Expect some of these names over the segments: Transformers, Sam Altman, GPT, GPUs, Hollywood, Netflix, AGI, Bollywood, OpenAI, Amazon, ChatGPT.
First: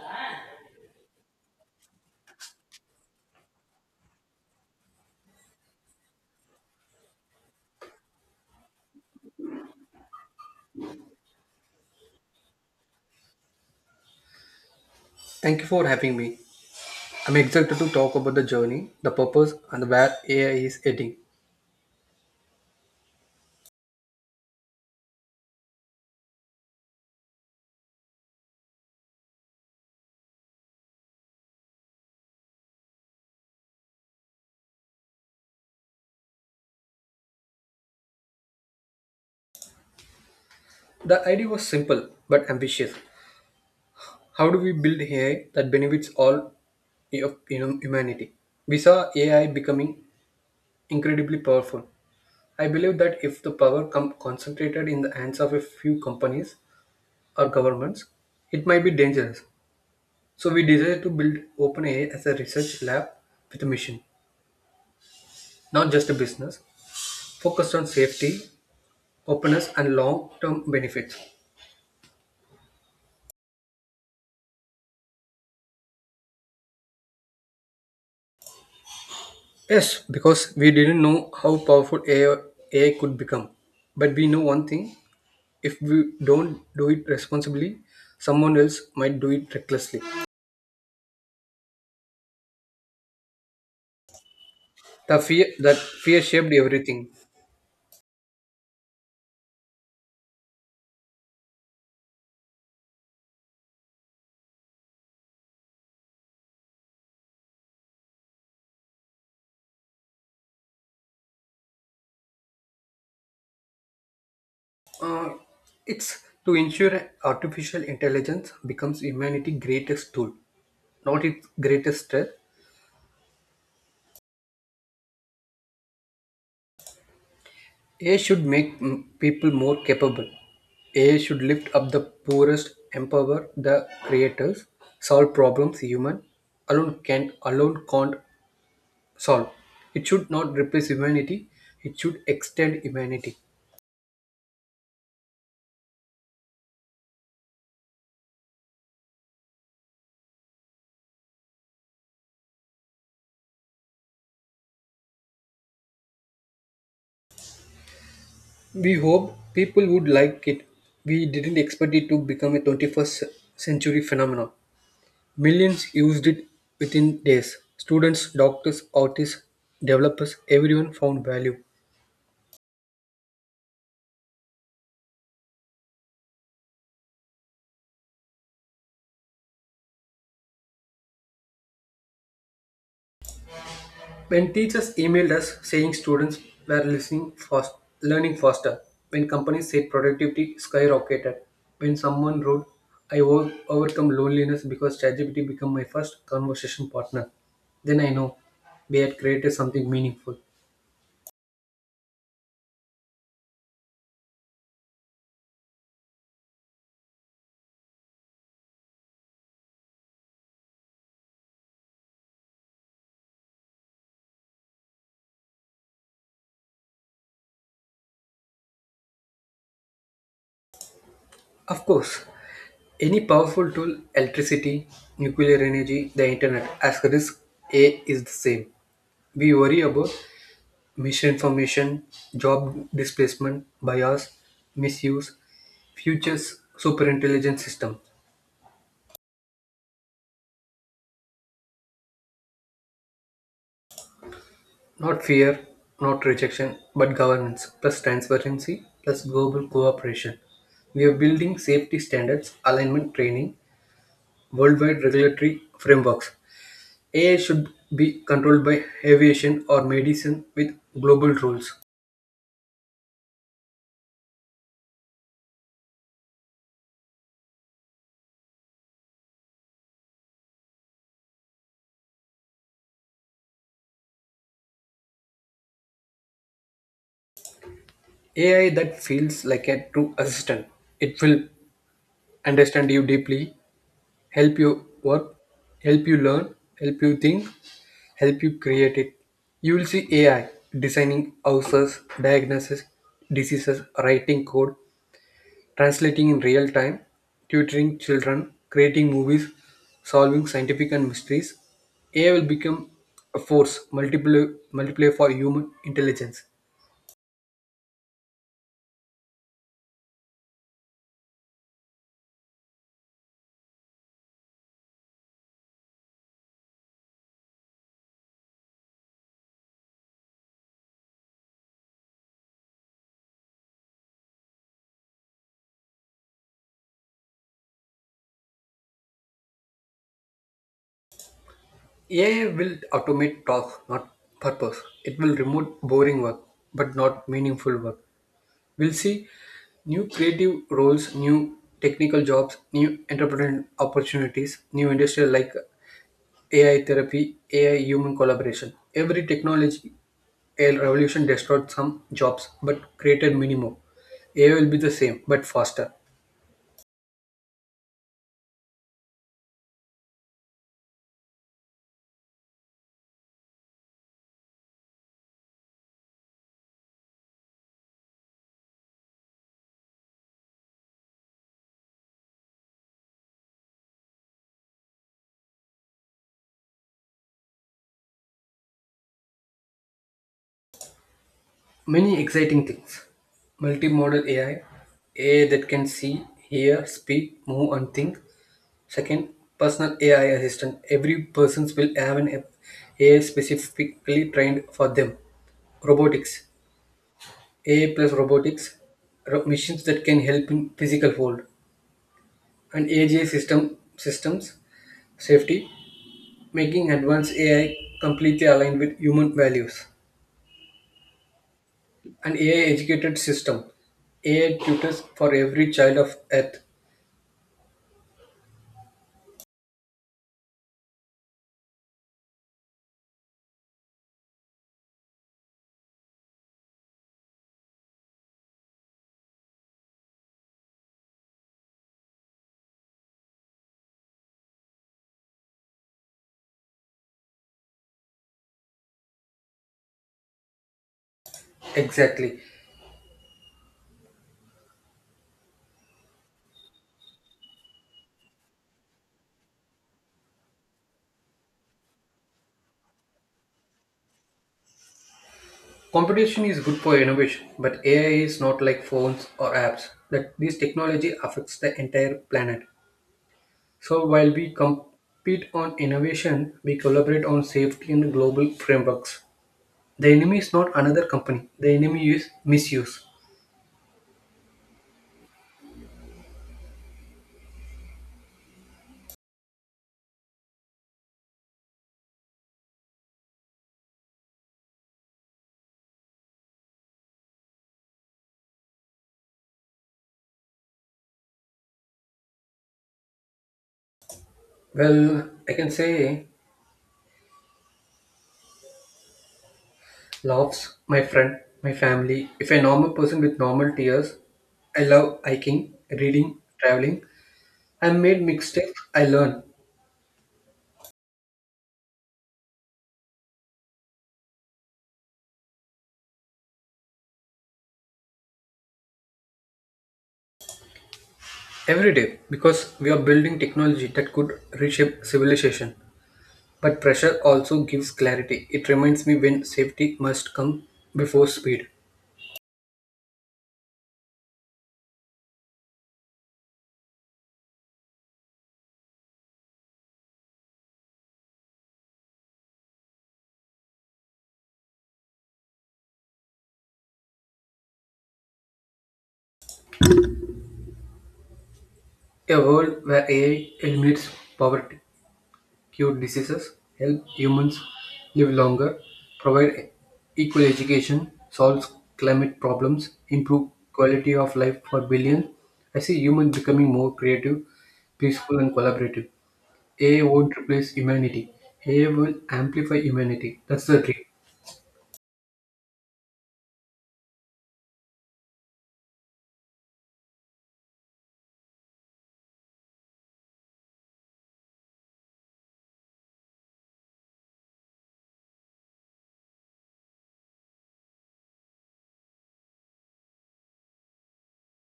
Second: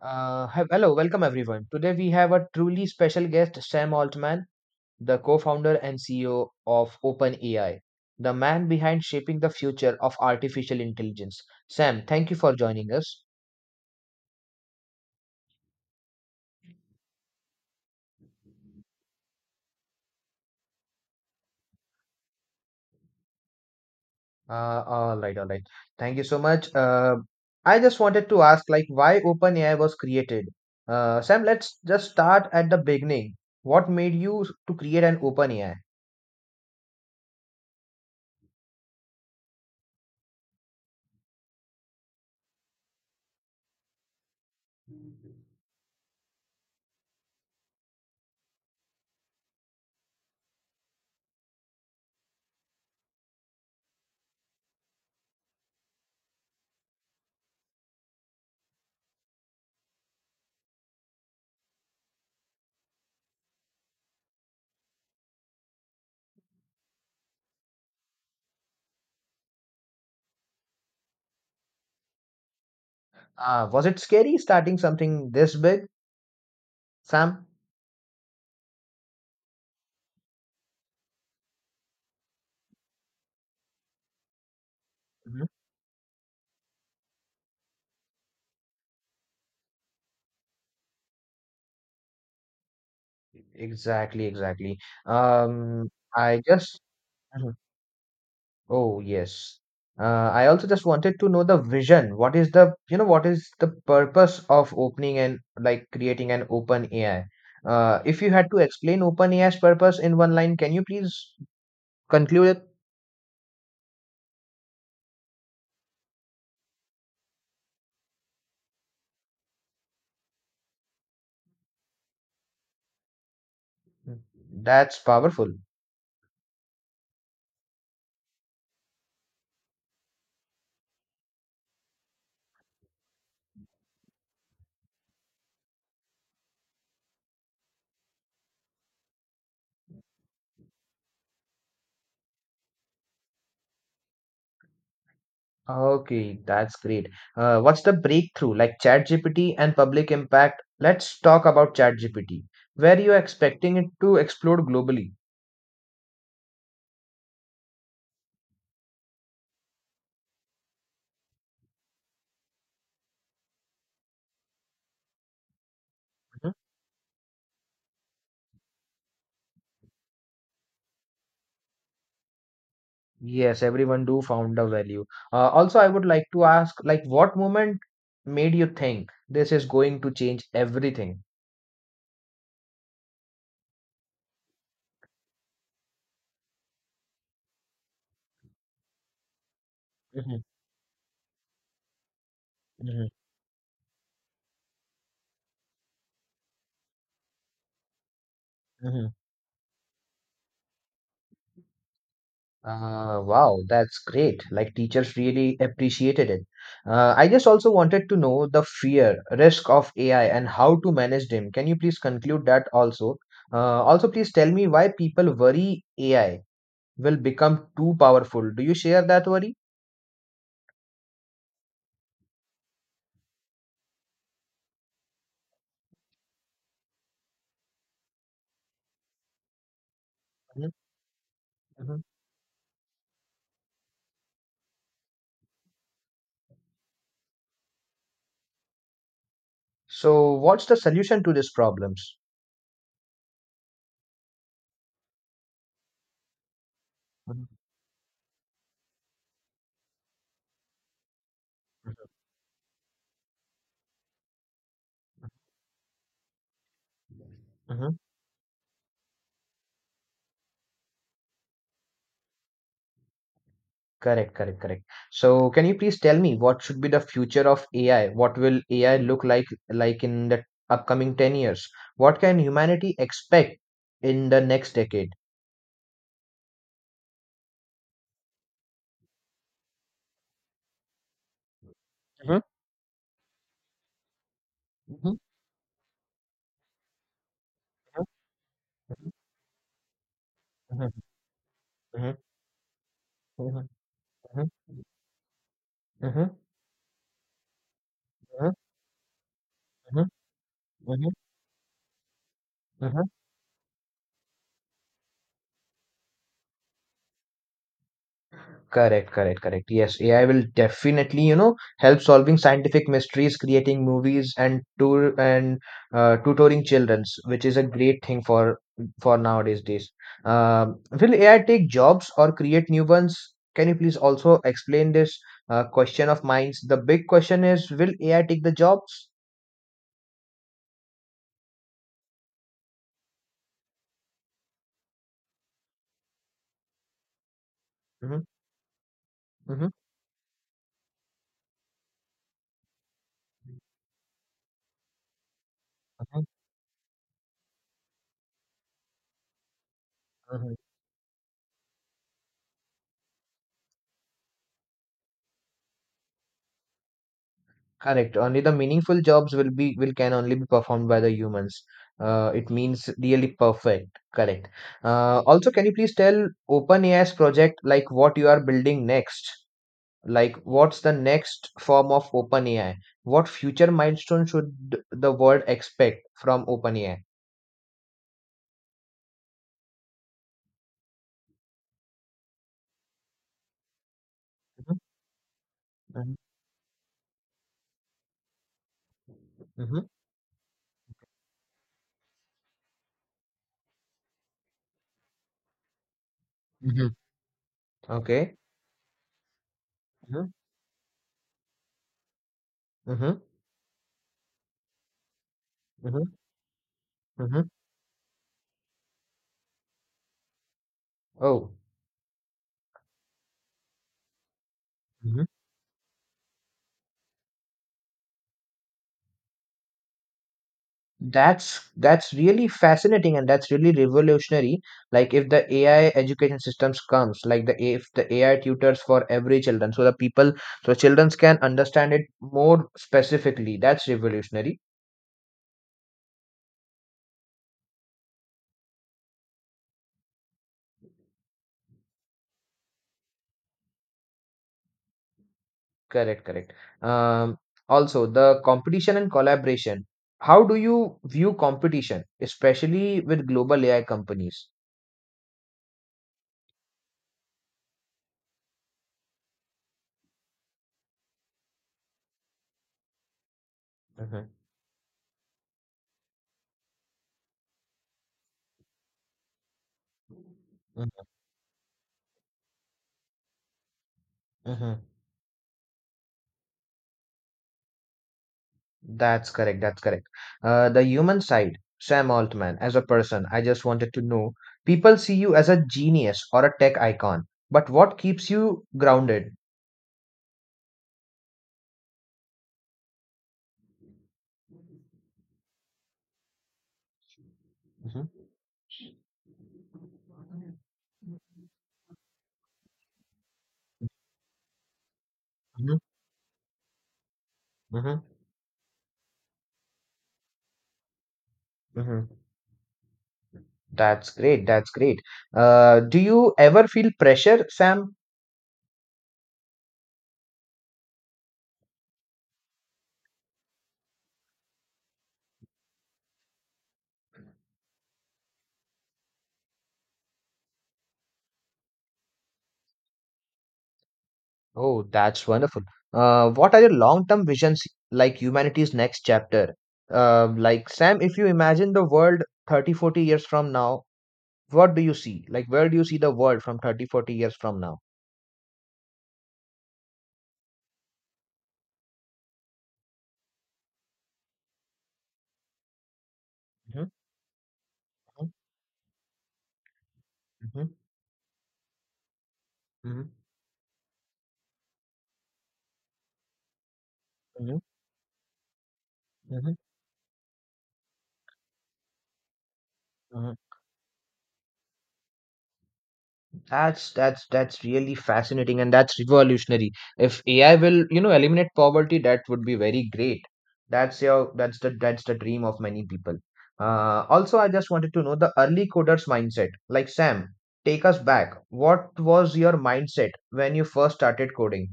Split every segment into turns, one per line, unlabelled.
Hello, welcome everyone. Today we have a truly special guest, Sam Altman, the co-founder and CEO of OpenAI, the man behind shaping the future of artificial intelligence. Sam, thank you for joining us.
Thank you for having me. I'm excited to talk about the journey, the purpose, and where AI is heading.
All right, all right. Thank you so much. I just wanted to ask, like, why OpenAI was created? Sam, let's just start at the beginning. What made you to create an OpenAI?
The idea was simple but ambitious. How do we build AI that benefits all of humanity? We saw AI becoming incredibly powerful. I believe that if the power come concentrated in the hands of a few companies or governments, it might be dangerous. So we decided to build OpenAI as a research lab with a mission, not just a business, focused on safety openness and long-term benefits.
Was it scary starting something this big, Sam?
Yes, because we didn't know how powerful AI could become. But we know one thing, if we don't do it responsibly, someone else might do it recklessly.
Exactly, exactly.
The fear that
Um,
fear
I
shaped
just,
everything.
Mhm. Oh yes. I also just wanted to know the vision. What is the purpose of opening and like creating an open AI? If you had to explain open AI's purpose in one line, can you please conclude it?
Uh, it's to ensure artificial intelligence becomes humanity's greatest tool, not its greatest threat.
That's powerful.
AI should make people more capable. AI should lift up the poorest, empower the creators, solve problems human alone can alone can't solve. It should not replace humanity. It should extend humanity.
Okay, that's great. What's the breakthrough? Like ChatGPT and public impact. Let's talk about ChatGPT. Where you are expecting it to explode globally?
We hope people would like it. We didn't expect it to become a 21st century phenomenon. Millions used it within days. Students, doctors, artists, developers, everyone found value.
Yes, everyone do found a value. Also, I would like to ask, like, what moment made you think this is going to change everything?
When teachers emailed us saying students were listening fast, learning faster, when companies said
Hmm.
productivity skyrocketed, when someone wrote,
Hmm.
overcome loneliness because ChatGPT became my first conversation partner, then I know we
Hmm.
had created something meaningful.
Wow, that's great. Like teachers really appreciated it. I just also wanted to know the fear, risk of AI and how to manage them. Can you please conclude that also? Also, please tell me why people worry AI will become too powerful. Do you share that worry?
Of course, any powerful tool, electricity, nuclear energy, the internet, as risk A is the same. We worry about
Hmm.
misinformation, job displacement, bias, misuse, Future's superintelligent system.
So, what's the solution to these problems?
Not fear, not rejection, but
Mhm,
governance, plus transparency, plus global cooperation. We are building
mhm,
safety standards, alignment training, worldwide regulatory frameworks. AI should
mhm.
be controlled by aviation or medicine with global rules.
Correct, correct, correct. So, can you please tell me what should be the future of AI? What will AI look like in the upcoming 10 years? What can humanity expect in the next decade?
AI that feels like a true assistant. It will
Mhm,
understand you deeply, help you
mhm,
work, help you learn, help you think, help you create
mhm,
it. You will see AI
mhm,
designing houses,
mhm,
diagnosis
mhm,
diseases, writing
mhm,
code, translating
mhm,
in real time, tutoring
mhm,
children, creating movies,
mhm,
solving scientific and
mhm,
mysteries. AI will become
mhm.
a force multiplier for human intelligence.
Correct, correct, correct. Yes, AI will definitely, help solving scientific mysteries, creating movies, and tour and tutoring childrens, which is a great thing for nowadays days. Will AI take jobs or create new ones? Can you please also explain this question of mine? The big question is, will AI take the jobs?
AI will automate tasks, not purpose. It will remove boring work, but not meaningful work.
Mm-hmm,
We'll see
mm-hmm,
new creative roles, new technical jobs, new entrepreneurial opportunities, new industries like
mm-hmm,
AI therapy, AI human collaboration. Every technology
mm-hmm.
AI revolution destroyed some jobs but created many more. AI will be the same but faster.
Correct. Only the meaningful jobs will be will can only be performed by the humans. It means really perfect. Correct. Also, can you please tell OpenAI's project like what you are building next? Like what's the next form of OpenAI? What future milestone should the world expect from OpenAI?
Many exciting things. Multimodal AI, AI that can
Mm-hmm.
see, hear, speak, move, and think. Second,
Mm-hmm.
personal AI assistant. Every persons will have an AI specifically trained for them. Robotics,
Mhm.
ai plus
Okay.
robotics, machines that can
Mm-hmm.
help in physical hold, and
Mm-hmm.
agi systems safety,
Mm-hmm.
making advanced
Mm-hmm.
ai completely aligned with human values,
Oh.
an ai educated system, ai tutors for every child of earth.
That's really fascinating and that's really revolutionary. Like if the AI education systems comes, like the if the AI tutors for every children, so the people so children can understand it more specifically. That's revolutionary.
Exactly.
Correct, correct. Um, Also the competition and collaboration. How do you view competition, especially with global AI companies?
Competition is good for innovation, but ai is not like phones or apps, that this technology affects the entire planet. So
Mhm,
while we compete on innovation, we collaborate on safety and global frameworks. The enemy is not another
mhm,
company, the enemy is misuse.
mhm. That's correct. That's correct. The human side, Sam Altman, as a person, I just wanted to know people see you as a genius or a tech icon, but what keeps you grounded?
Well, I can say
Mhm,
loves my friend, my family, if a normal person with normal tears. I love hiking,
mhm,
reading, traveling. I
mhm,
made mistakes, I learn.
mhm. That's great. That's great. Do you ever feel pressure, Sam?
Every day, because we are building technology that could reshape civilization. But pressure also gives clarity, it reminds me when safety must come before speed.
Oh, that's wonderful. What are your long-term visions like humanity's next chapter? Like Sam, if you imagine the world 30, 40 years from now, what do you see like where do you see the world from 30, 40 years from now?
A world where ai eliminates poverty, cure diseases,
Mhm,
help humans
mhm,
live longer, provide equal education, solves climate problems,
mhm,
improve quality of life for billions. I see humans becoming more creative,
mhm,
peaceful, and collaborative.
mhm,
AI won't replace humanity. AI will amplify
mhm.
humanity. That's the dream.
That's really fascinating and that's revolutionary. If AI will eliminate poverty, that would be very great. That's the dream of many people. Also, I just wanted to know the early coders mindset. Like Sam, take us back, what was your mindset when you first started coding?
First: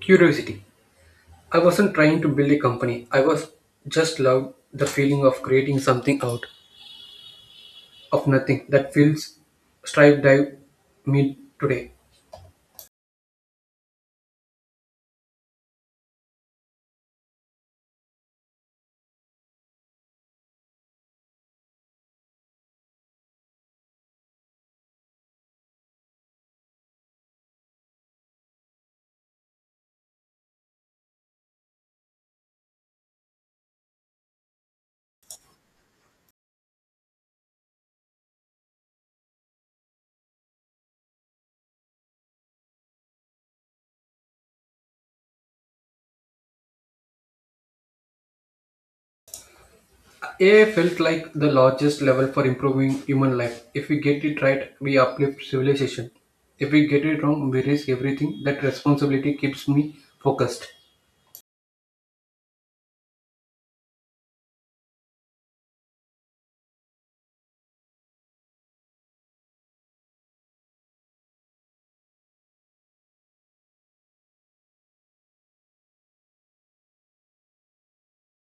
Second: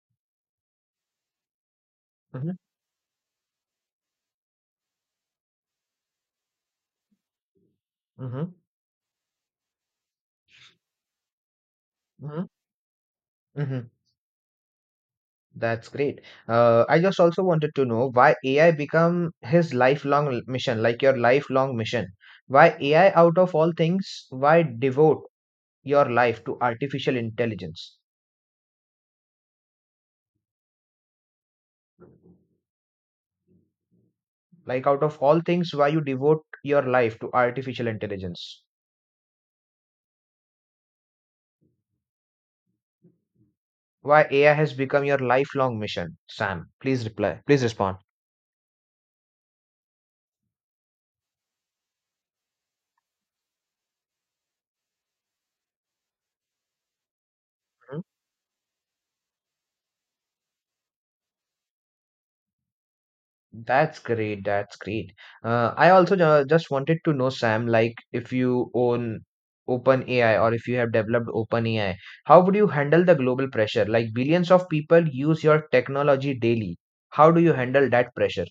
Curiosity. I wasn't trying to
Mm-hmm,
build a company. I was just loved the feeling of creating something out of
mm-hmm,
nothing that feels strive dive me today.
mm-hmm. That's great. I just also wanted to know why AI become his lifelong mission, like your lifelong mission. Why AI out of all things, why devote your life to artificial intelligence? Like out of all things, why you devote your life to artificial intelligence? Why AI has become your lifelong mission? Sam, please reply. Please respond.
AI felt like the largest level for improving human life. If we get it right, we uplift civilization. If we get it wrong, we risk everything. That responsibility keeps me focused.
That's great. That's great. I also just wanted to know, Sam, like if you own OpenAI or if you have developed OpenAI, how would you handle the global pressure? Like billions of people use your technology daily. How do you handle that pressure?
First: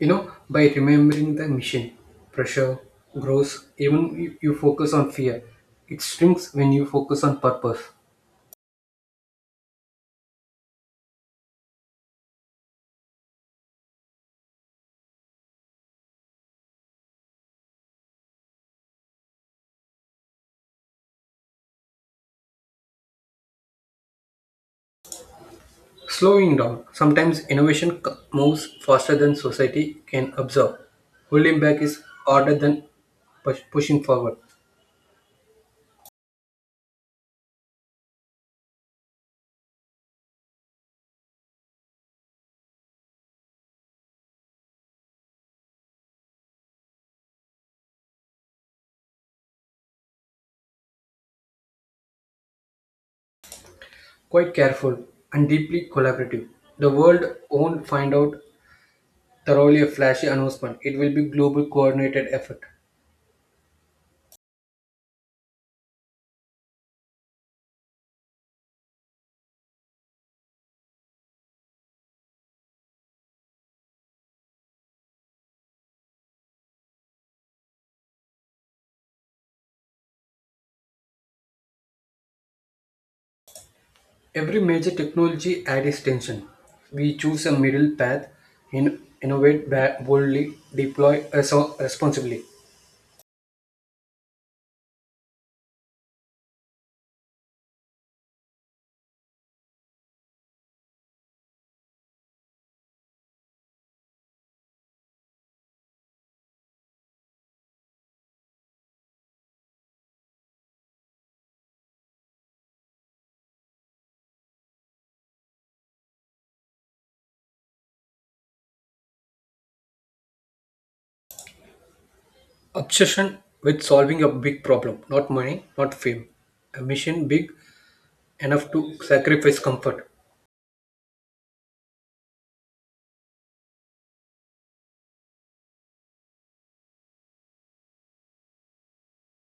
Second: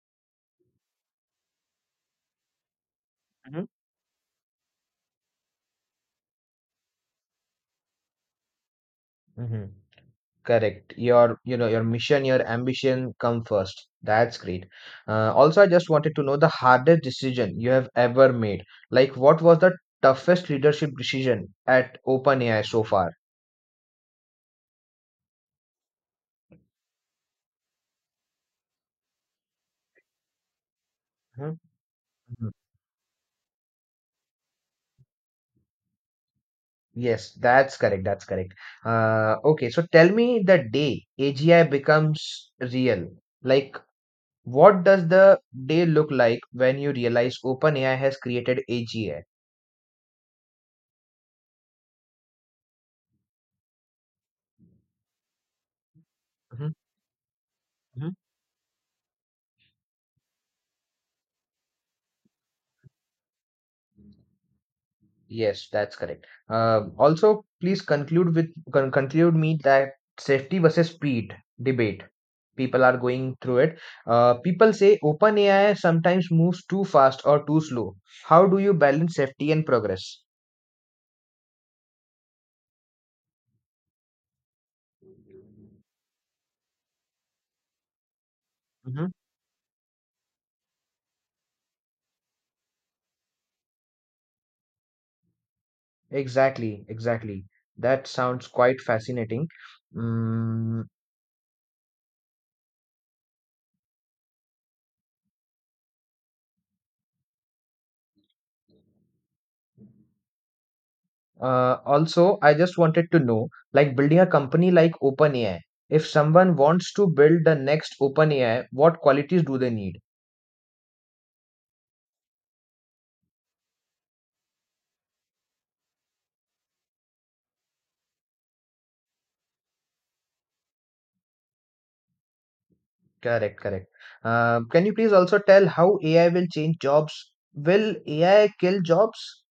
You know, by remembering the mission, pressure
Mhm.
grows even if you focus on fear. It shrinks when you focus on purpose.
Mm-hmm. Correct. Your mission, your ambition come first. That's great. Also, I just wanted to know the hardest decision you have ever made. Like, what was the toughest leadership decision at OpenAI so far?
Slowing down. Sometimes moves faster than society can absorb. Holding back is
Mhm.
harder than pushing forward.
Yes, that's correct. That's correct. Okay, so tell me the day AGI becomes real. Like, what does the day look like when you realize OpenAI has created AGI?
Quite careful and deeply collaborative,
Mhm,
the world won't find
mhm.
out thoroughly a flashy announcement. It will be global coordinated effort.
Yes, that's correct. Also, please conclude with conclude me that safety versus speed debate. People are going through it. People say OpenAI sometimes moves too fast or too slow. How do you balance safety and progress?
Every major technology had its tension. We choose a middle path, innovate boldly, deploy responsibly.
Exactly, exactly. That sounds quite fascinating. Mm, Also, I just wanted to know, like building a company like OpenAI, if someone wants to build the next OpenAI, what qualities do they need?
Obsession with solving a big problem, not money, not fame. A mission big enough to sacrifice comfort.
Correct, correct. Can you please also tell how AI will change jobs? Will AI kill jobs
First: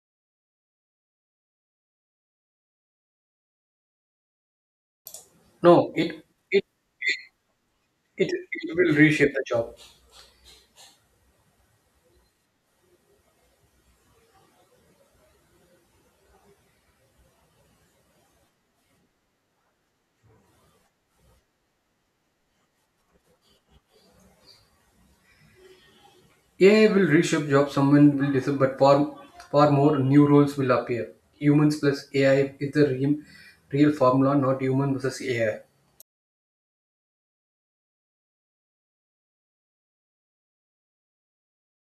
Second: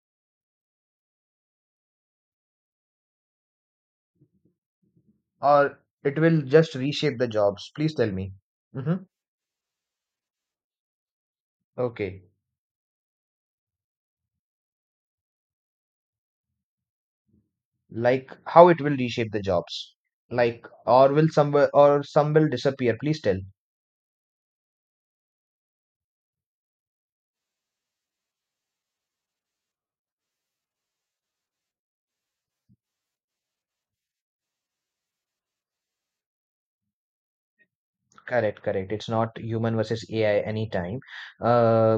or
No,
it will
it,
just reshape the jobs? Please tell
it,
me.
it will
Mm-hmm.
reshape the job.
Okay. Like how it will reshape the jobs, like or will some or some will disappear, please tell.
AI will reshape jobs, someone will disappear, but far more new roles will appear. Humans plus AI is the real formula, not human versus AI.
Correct, correct. It's not human versus AI anytime. uh,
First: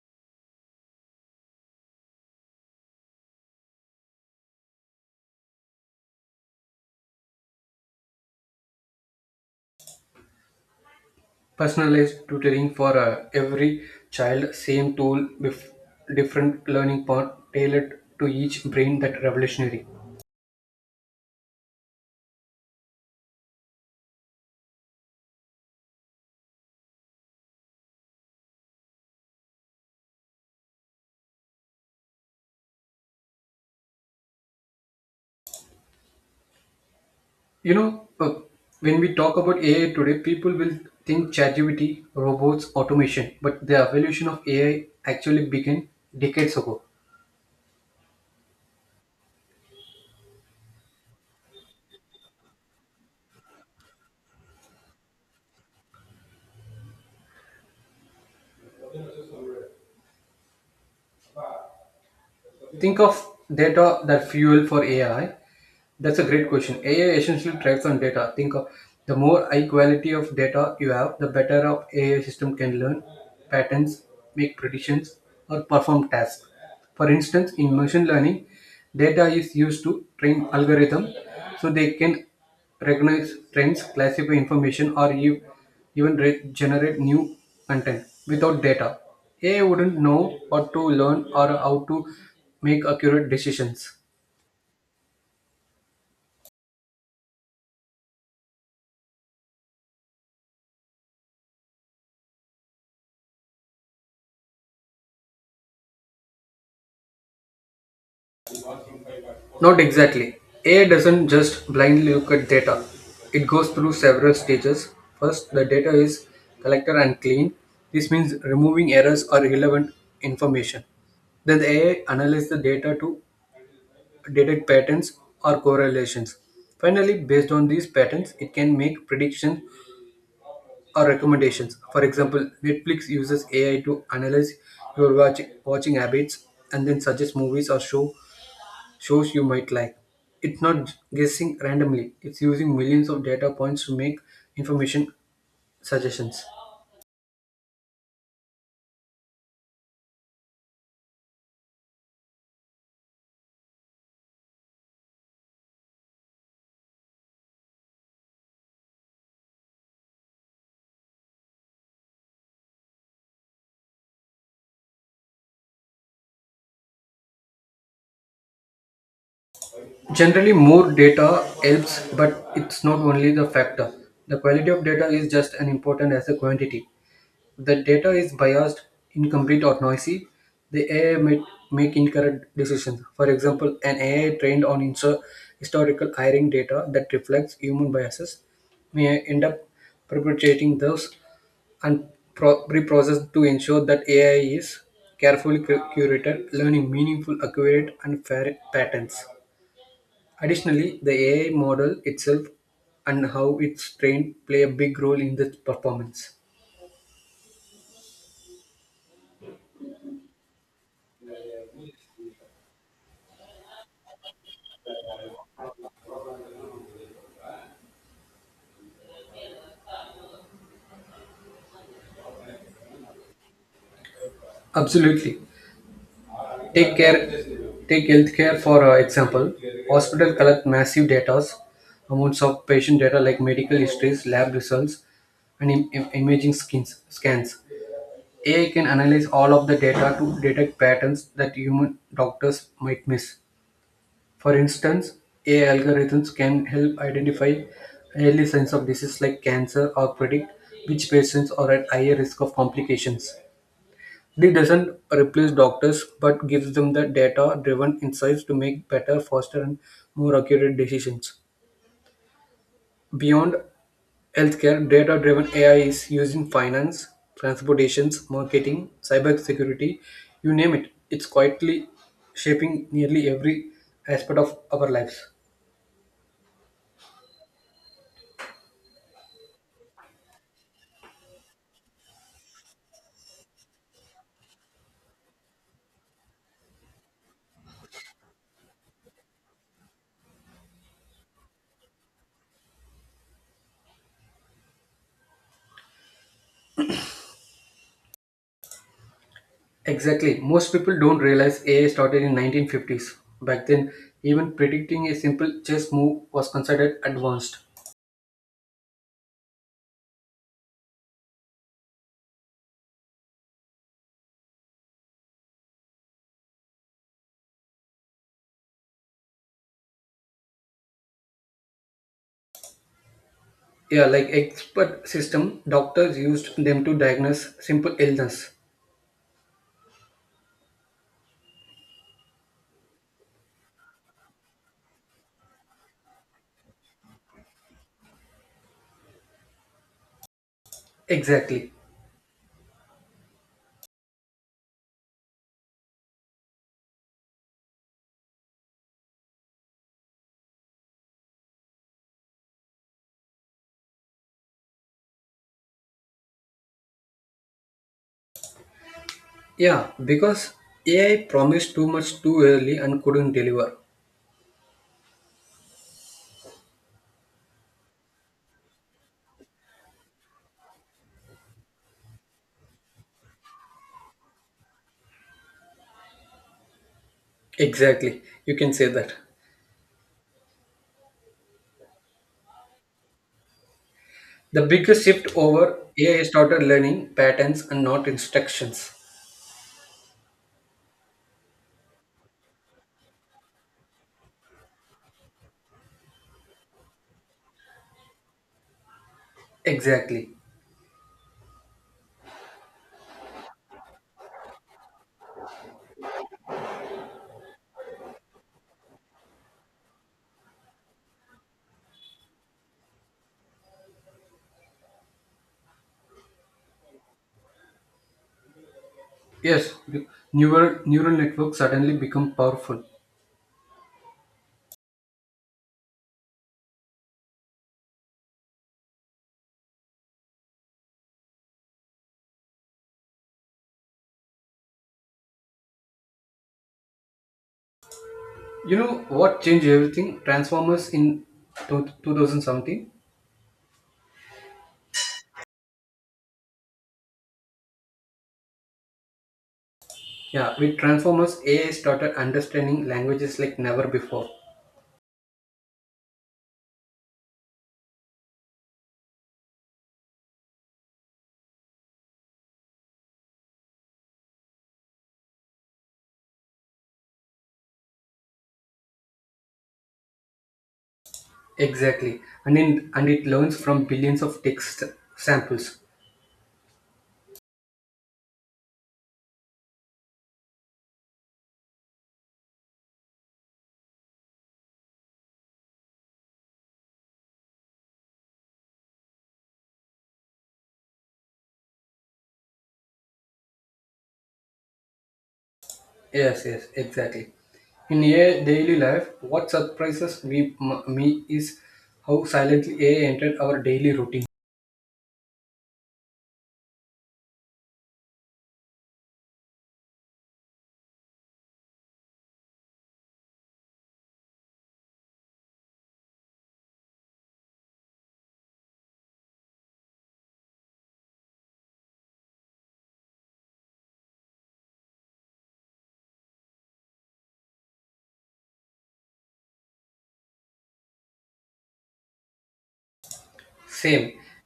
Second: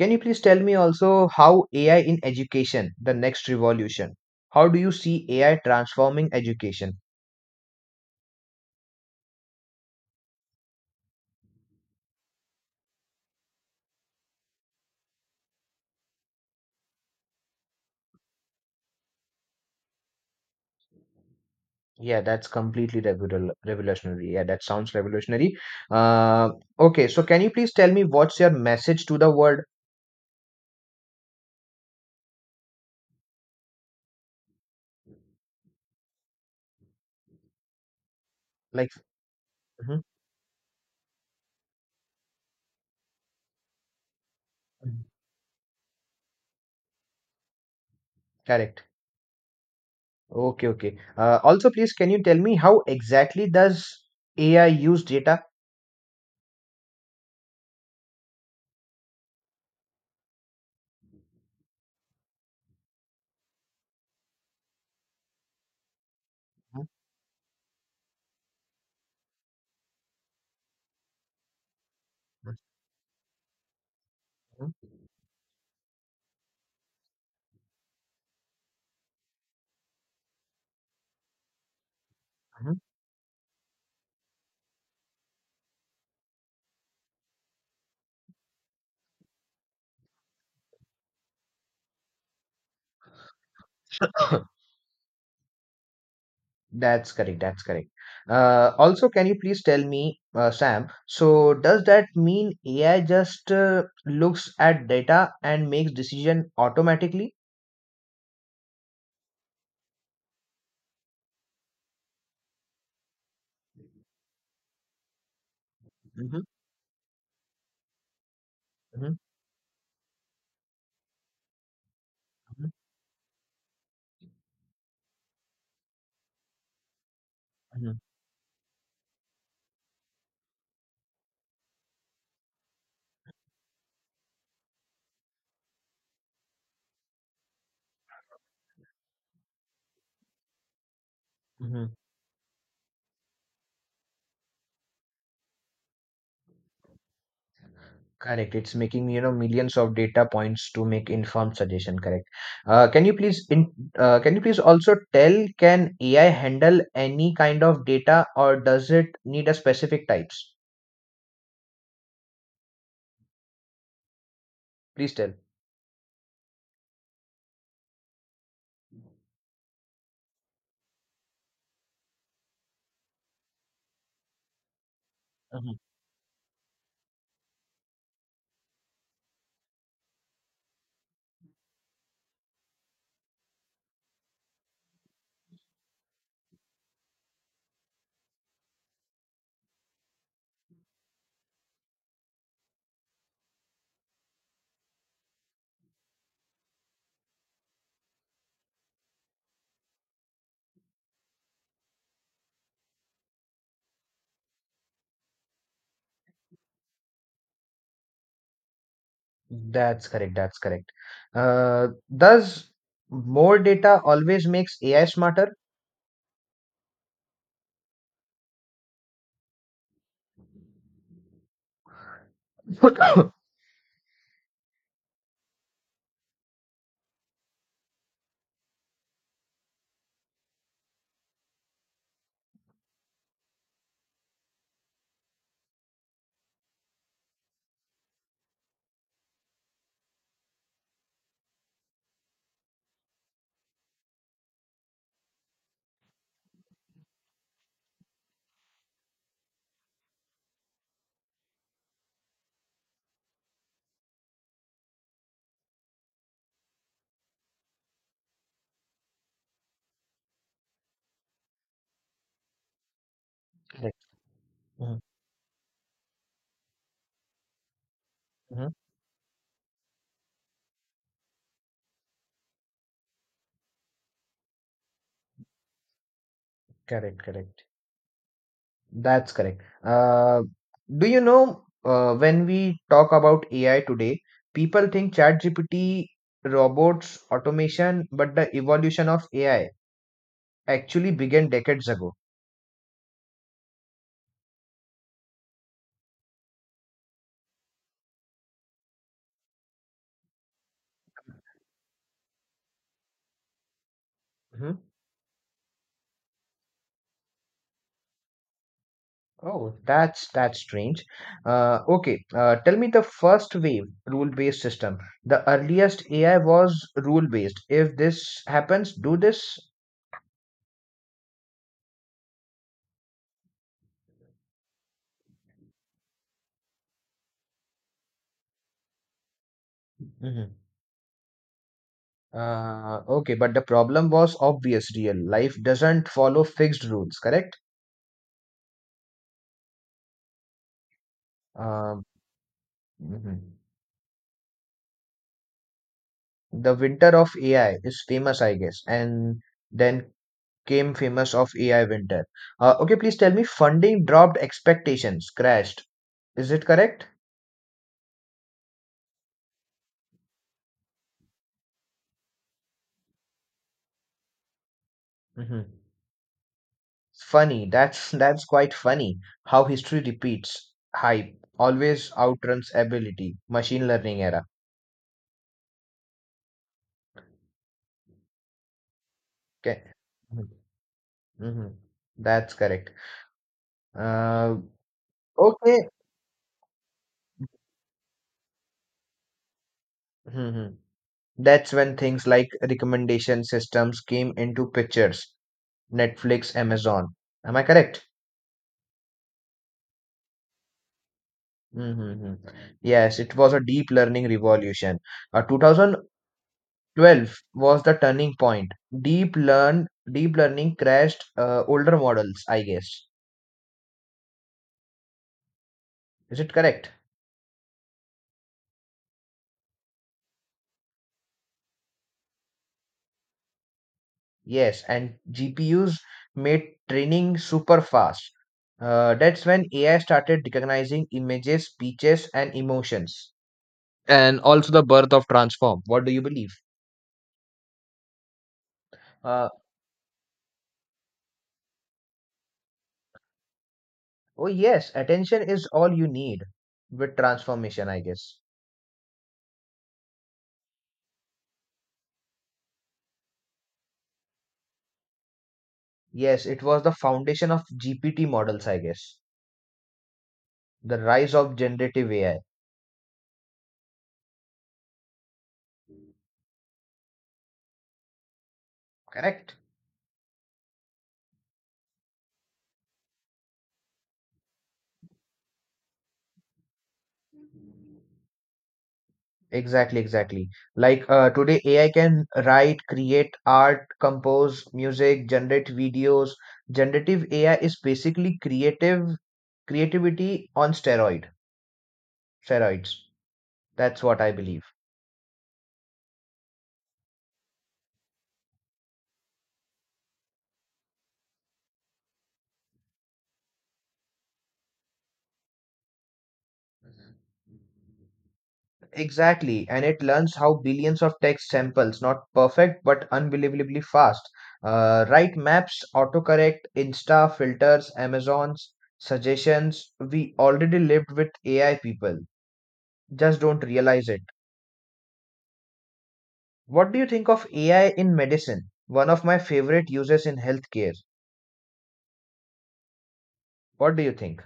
can you please tell me also how AI in education the next revolution, how do you see AI transforming education?
Personalized tutoring for every child, same tool with different learning path tailored to each brain that revolutionary.
Yeah, that's completely revolutionary. Yeah, that sounds revolutionary. uh, okay, so can you please tell me what's your message to the world,
You know, uh,
like.
when we talk about AI
Mhm.
today, people will think ChatGPT, robots, automation, but the evolution of AI actually began decades ago.
Correct. Okay, okay. Also, please, can you tell me how exactly does AI use data?
Think of data that fuel for AI. That's a great question. AI essentially thrives on data. Think of the more high quality of data you have, the better of AI
Mhm,
system can learn patterns, make predictions, or perform tasks. For instance, in machine learning, data is used to train algorithms so they can
mhm, mhm.
recognize trends, classify information, or even generate new content. Without data, AI wouldn't know what to learn or how to make accurate decisions.
That's correct. That's correct. Also, can you please tell me, Sam? So, does that mean AI just looks at data and makes decision automatically?
Not exactly. AI doesn't just blindly look at data. It goes through several stages. First, the data is
Mm-hmm.
collected and clean. This means removing errors or irrelevant information. Then the AI analyzes the data to detect patterns or correlations. Finally, based on these patterns, it can make predictions or recommendations. For example, Netflix uses AI to analyze your watching habits and then suggest movies or shows you might like. It's not guessing
Hmm.
randomly, it's using millions of data points to make information suggestions.
Correct. It's making millions of data points to make informed suggestion, correct. Uh, can you please in can you please also tell can AI handle any kind of data or does it need a specific types? Please tell.
Generally, more data helps, but it's not only the factor. The quality of data is just as
Mhm.
important as the quantity. If the data is biased, incomplete, or noisy, the AI might make incorrect decisions. For example, an AI trained on historical hiring data that reflects human biases may end up perpetuating those and pre-processed to ensure that AI is carefully curated, learning meaningful, accurate, and fair patterns. Additionally, the AI model itself and how it's trained play a big role in the performance.
That's correct. That's correct. Uh, does more data always makes AI smarter?
Absolutely. Take care. Take healthcare for example. Hospital collect massive data, amounts of patient data like medical histories, lab results, and imaging scans. AI can analyze all of the data to detect patterns that human doctors might miss. For instance, AI algorithms can help identify early signs of disease like cancer or predict which patients are at higher risk of complications. This doesn't replace doctors but gives them the data driven insights to make better, faster, and more accurate decisions. Beyond
Correct.
Healthcare
Mhm,
data-driven AI is used in finance, transportations,
mhm.
marketing, cybersecurity, you name it. It's quietly shaping nearly every aspect of our lives.
Correct, correct. That's correct. Do you know when we talk about AI today, people think ChatGPT, robots, automation, but the evolution of AI actually began decades ago.
Exactly. Most people don't realize AI started in 1950s. Back then, even
Mhm.
predicting a simple chess move was considered advanced.
Oh, that's strange. Okay, tell me the first wave rule-based system. The earliest AI was rule-based. If this happens, do this.
Yeah, like expert system, doctors used them to diagnose simple illness.
Mhm. Okay, but the problem was obvious. Real life doesn't follow fixed rules, correct?
Exactly.
Uh, mhm. The winter of AI is famous, I guess, and then came famous of AI winter. Okay, please tell me, funding dropped, expectations crashed. Is it correct?
Yeah, because AI promised too much too early and couldn't deliver.
Hmm. Funny. That's that's quite funny how history repeats. Hype always outruns ability. Machine learning era.
Exactly, you can say that.
Okay. Mm-hmm. That's correct. Uh,
The biggest shift over
okay.
AI started learning patterns and not instructions.
Hmm. That's when things like recommendation systems came into pictures. Netflix, Amazon. Am I correct?
Exactly.
Mm-hmm. Yes, it was a deep learning revolution. 2012 was the turning point. Deep learn deep learning crashed older models, I guess. Is it correct?
Yes, neural networks suddenly become powerful.
Yes, and GPUs made training super fast. That's when AI started recognizing images, speeches, and emotions. And also the birth of transform. What do you believe?
You know what changed everything? Transformers in 2017.
Oh, yes, attention is all you need with transformation, I guess.
Yeah, with Transformers, AI started understanding languages like never before.
Yes, it was the foundation of GPT models, I guess. The rise of generative AI. Correct?
Exactly, and in and it learns from billions of text samples.
Exactly, exactly. Like today, AI can write, create art, compose music, generate videos. Generative AI is basically creative creativity on steroids. That's what I believe.
Yes, exactly. In a daily life, what surprises me is how silently AI entered our daily routine.
Exactly, and it learns how billions of text samples, not perfect but unbelievably fast, write maps, autocorrect, Insta filters, Amazon's suggestions. We already lived with AI people, just don't realize it. What do you think of AI in medicine? One of my favorite uses in healthcare. What do you
Same.
think?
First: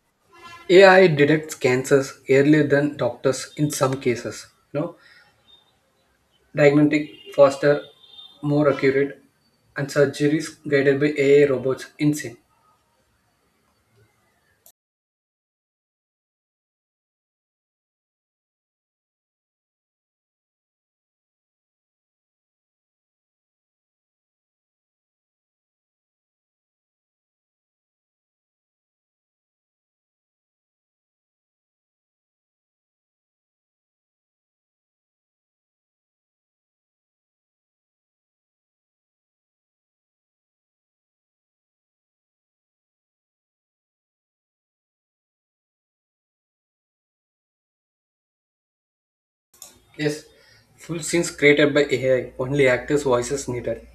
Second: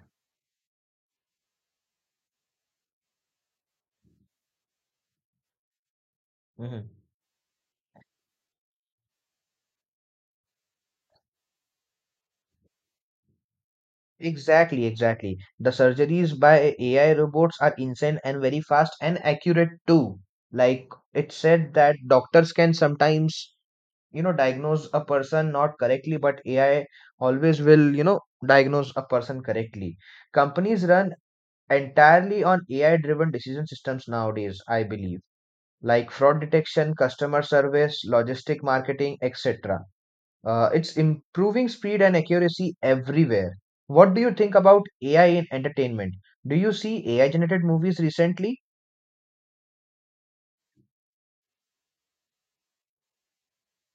AI detects cancers earlier than doctors in some cases. You know,
Mhm.
diagnostic faster, more accurate, and surgeries guided by AI robots in sync.
Exactly, exactly. The surgeries by AI robots are insane and very fast and accurate too. Like it said that doctors can sometimes diagnose a person not correctly, but AI always will diagnose a person correctly. Companies run entirely on AI-driven decision systems nowadays, I believe, like fraud detection, customer service, logistic marketing, etc. It's improving speed and accuracy everywhere. What do you think about AI in entertainment? Do you see AI generated movies recently?
Yes, full scenes created by AI. Only actors' voices needed.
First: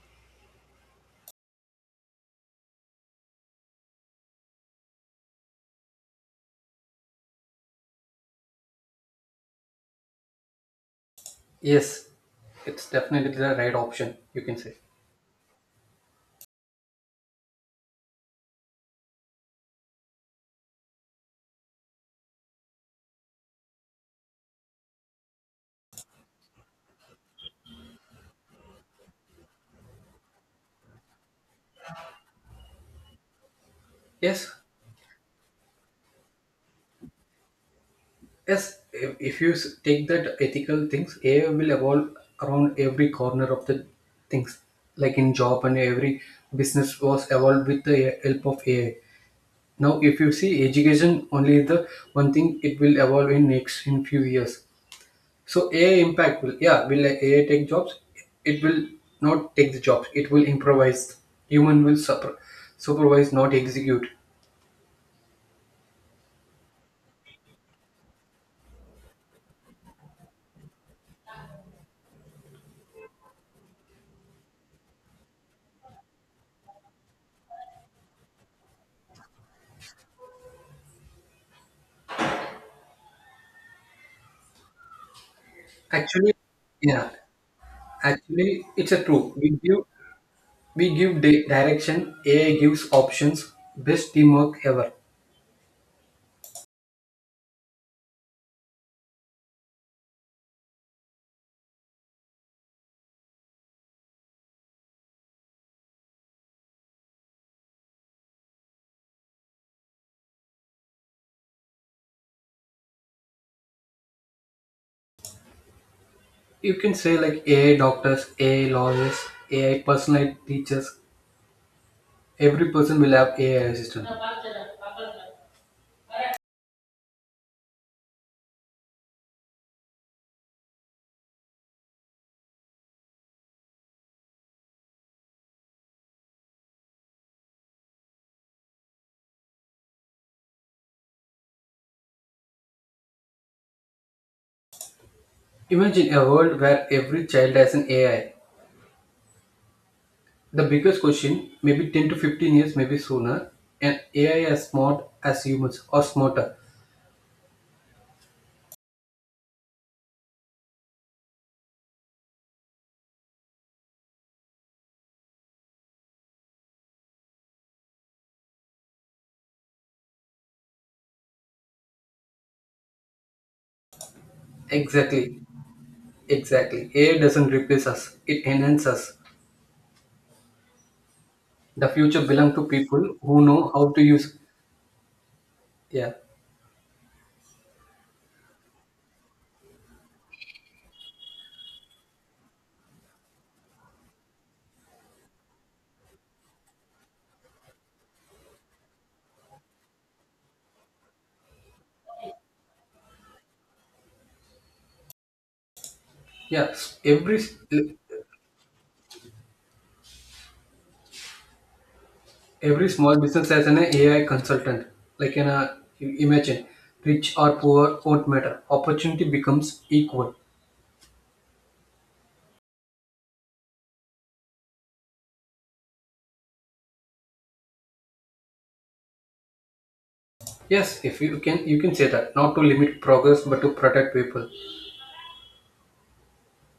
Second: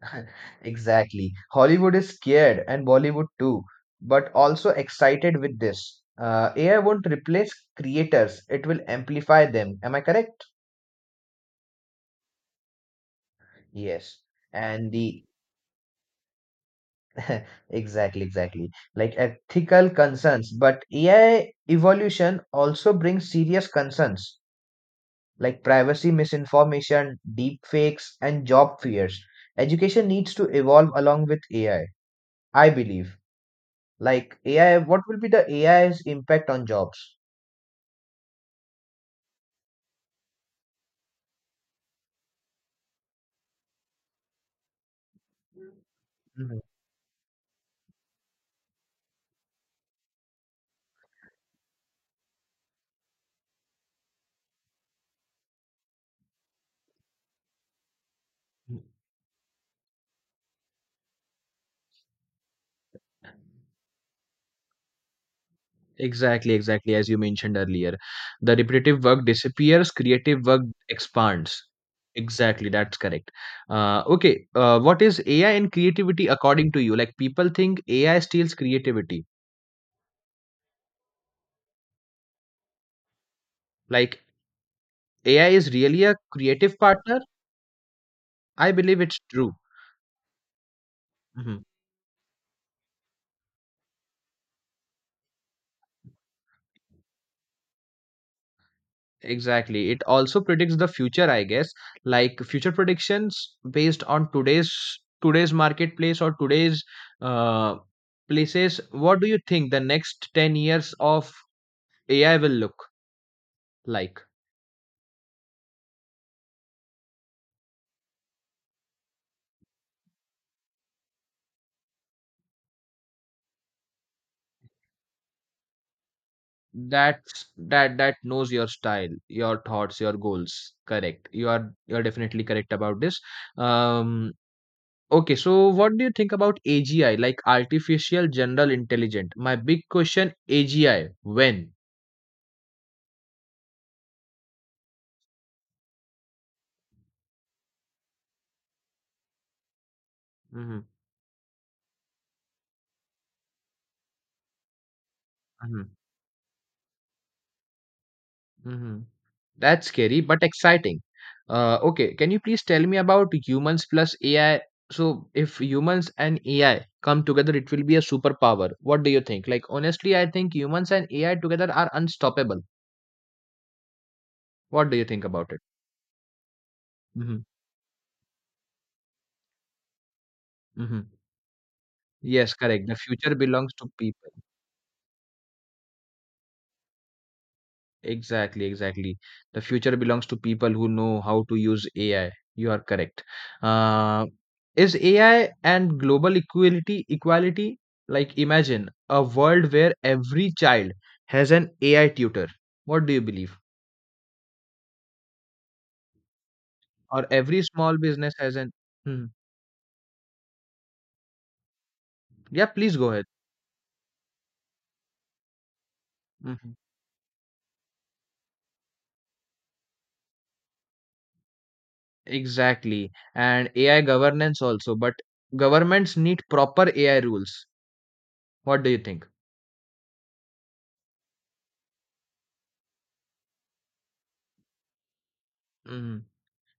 Exactly. Hollywood is scared and Bollywood too, but also excited with this. AI won't replace creators, it will amplify them. Am I correct?
Yes, it's definitely the right option.
Yes.
You can say
And the exactly, exactly. Like ethical concerns, but AI evolution also brings serious concerns. Like privacy misinformation, deep fakes, and job fears. Education needs to evolve along with AI, I believe. Like
yes.
AI, what will be the AI's impact on jobs?
Yes, if you take that ethical things, AI will evolve around every corner of the things. Like in job and every
Mhm.
business was evolved with the help of AI. Now, if you see education, only the one thing it will evolve in next in few years. So AI impact will yeah will like AI take jobs? It will not take the jobs. It will improvise. Human will supervise, not execute.
Exactly, exactly. As you mentioned earlier, the repetitive work disappears, creative work expands. Exactly, that's correct. Okay, what is AI and creativity according to you? Like, people think AI steals creativity. Like, AI is really a
Actually,
creative
yeah.
partner?
Actually,
I
it's
believe
a
it's
true. We
true.
give we give di-
Mm-hmm.
direction, ai gives options, best teamwork ever.
Exactly. It also predicts the future, I guess, like future predictions based on today's marketplace or today's uh, places. What do you think the next 10 years of AI will look like?
You can say like ai doctors, ai lawyers, ai personal teachers, every person will have ai assistant.
That knows your style, your thoughts, your goals. Correct. You are definitely correct about this. Um, okay, so what do you think about AGI, like artificial general intelligence? My big question, AGI, when?
Imagine a world where every child has an ai. The
Hmm.
biggest question, maybe 10 to 15 years, maybe sooner. An ai as smart as humans or smarter.
Mhm. That's scary but exciting. Okay, can you please tell me about humans plus AI? So, if humans and AI come together, it will be a superpower. What do you think? Like, honestly, I think humans and AI together are unstoppable. What do you think
exactly
about it?
exactly ai
Mm-hmm.
doesn't replace us, it enhances us.
Mm-hmm.
The future
Yes,
belongs to
correct. The
people
future
who know
belongs to
how to
people.
use. Yeah.
Exactly, exactly. The future belongs to people who know how to use AI. You are correct. Uh, is AI and global equality like imagine a world where every child has an AI tutor? What do you believe?
Yeah,
Or every small business has an. Hmm. Yeah,
every
please go
small
ahead.
business has an AI consultant. Like an imagine,
Mhm.
rich or poor won't matter. Opportunity becomes equal.
Exactly. And AI governance also, but governments need proper AI rules. What do you think?
Yes, if you can, you can say that not to limit progress but to protect people.
Mhm.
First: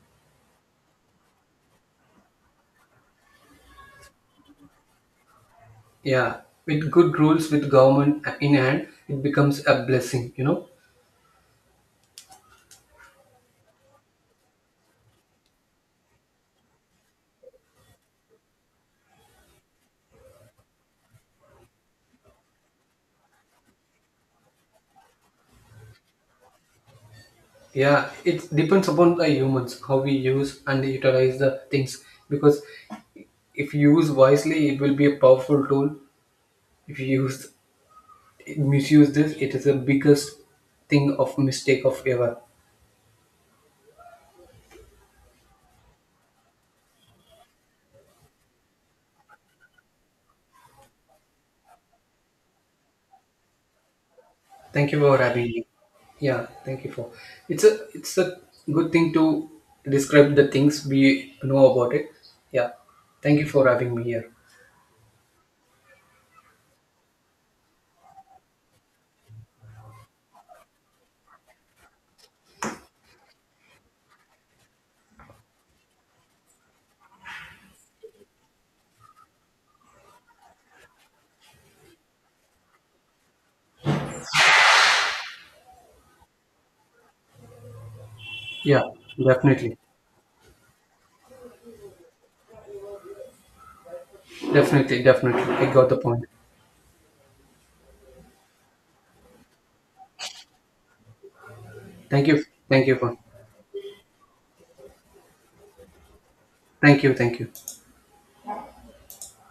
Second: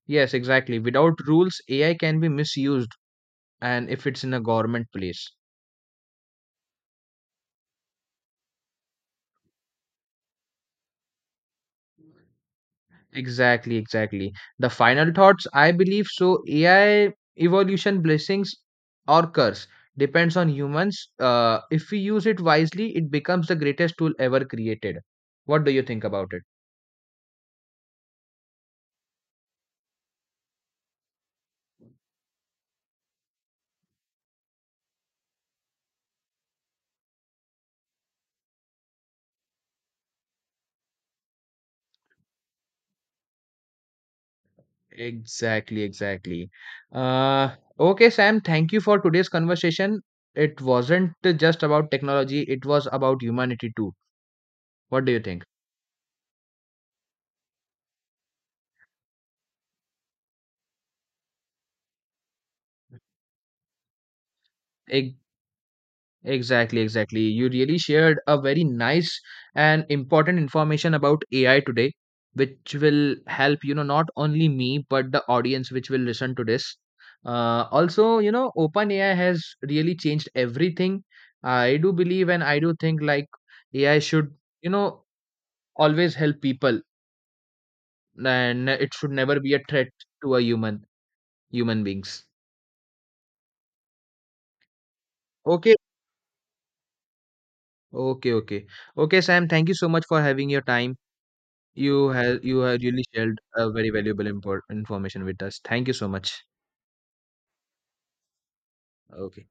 Yes, exactly. Without rules, AI can be misused and if it's in a government place.
Yeah, with good rules, with government in hand, it becomes a blessing. You know.
Exactly, exactly. The final thoughts, I believe so. AI evolution blessings or curse depends on humans. If we use it wisely, it becomes the greatest tool ever created. What do you think about it?
Yeah, it depends upon the humans how we use and utilize the things, because if you use wisely, it will be a powerful tool. If you use misuse this, it is the biggest thing of mistake of ever.
Exactly, exactly. Uh, okay, Sam, thank you for today's conversation. It wasn't just about technology, it was about humanity too.
Thank you
What do
for
you think?
having me. Yeah, thank you for. It's a good thing to describe the things we know about it. Yeah, thank you for having me here.
Ex- Exactly, exactly. You really shared a very nice and important information about AI today, which will help not only me, but the audience which will listen to this. Also, OpenAI has really changed everything. I do believe and I do think like AI should, you know, always help people and
Yeah,
it should never be a
definitely,
threat to human beings.
definitely. I
Okay.
got the point.
Okay, okay. Okay, Sam, thank you so much for having your time. you have you have
Thank you
really
for,
shared a very valuable import information with us. Thank you so much.
thank you, thank you.
Okay.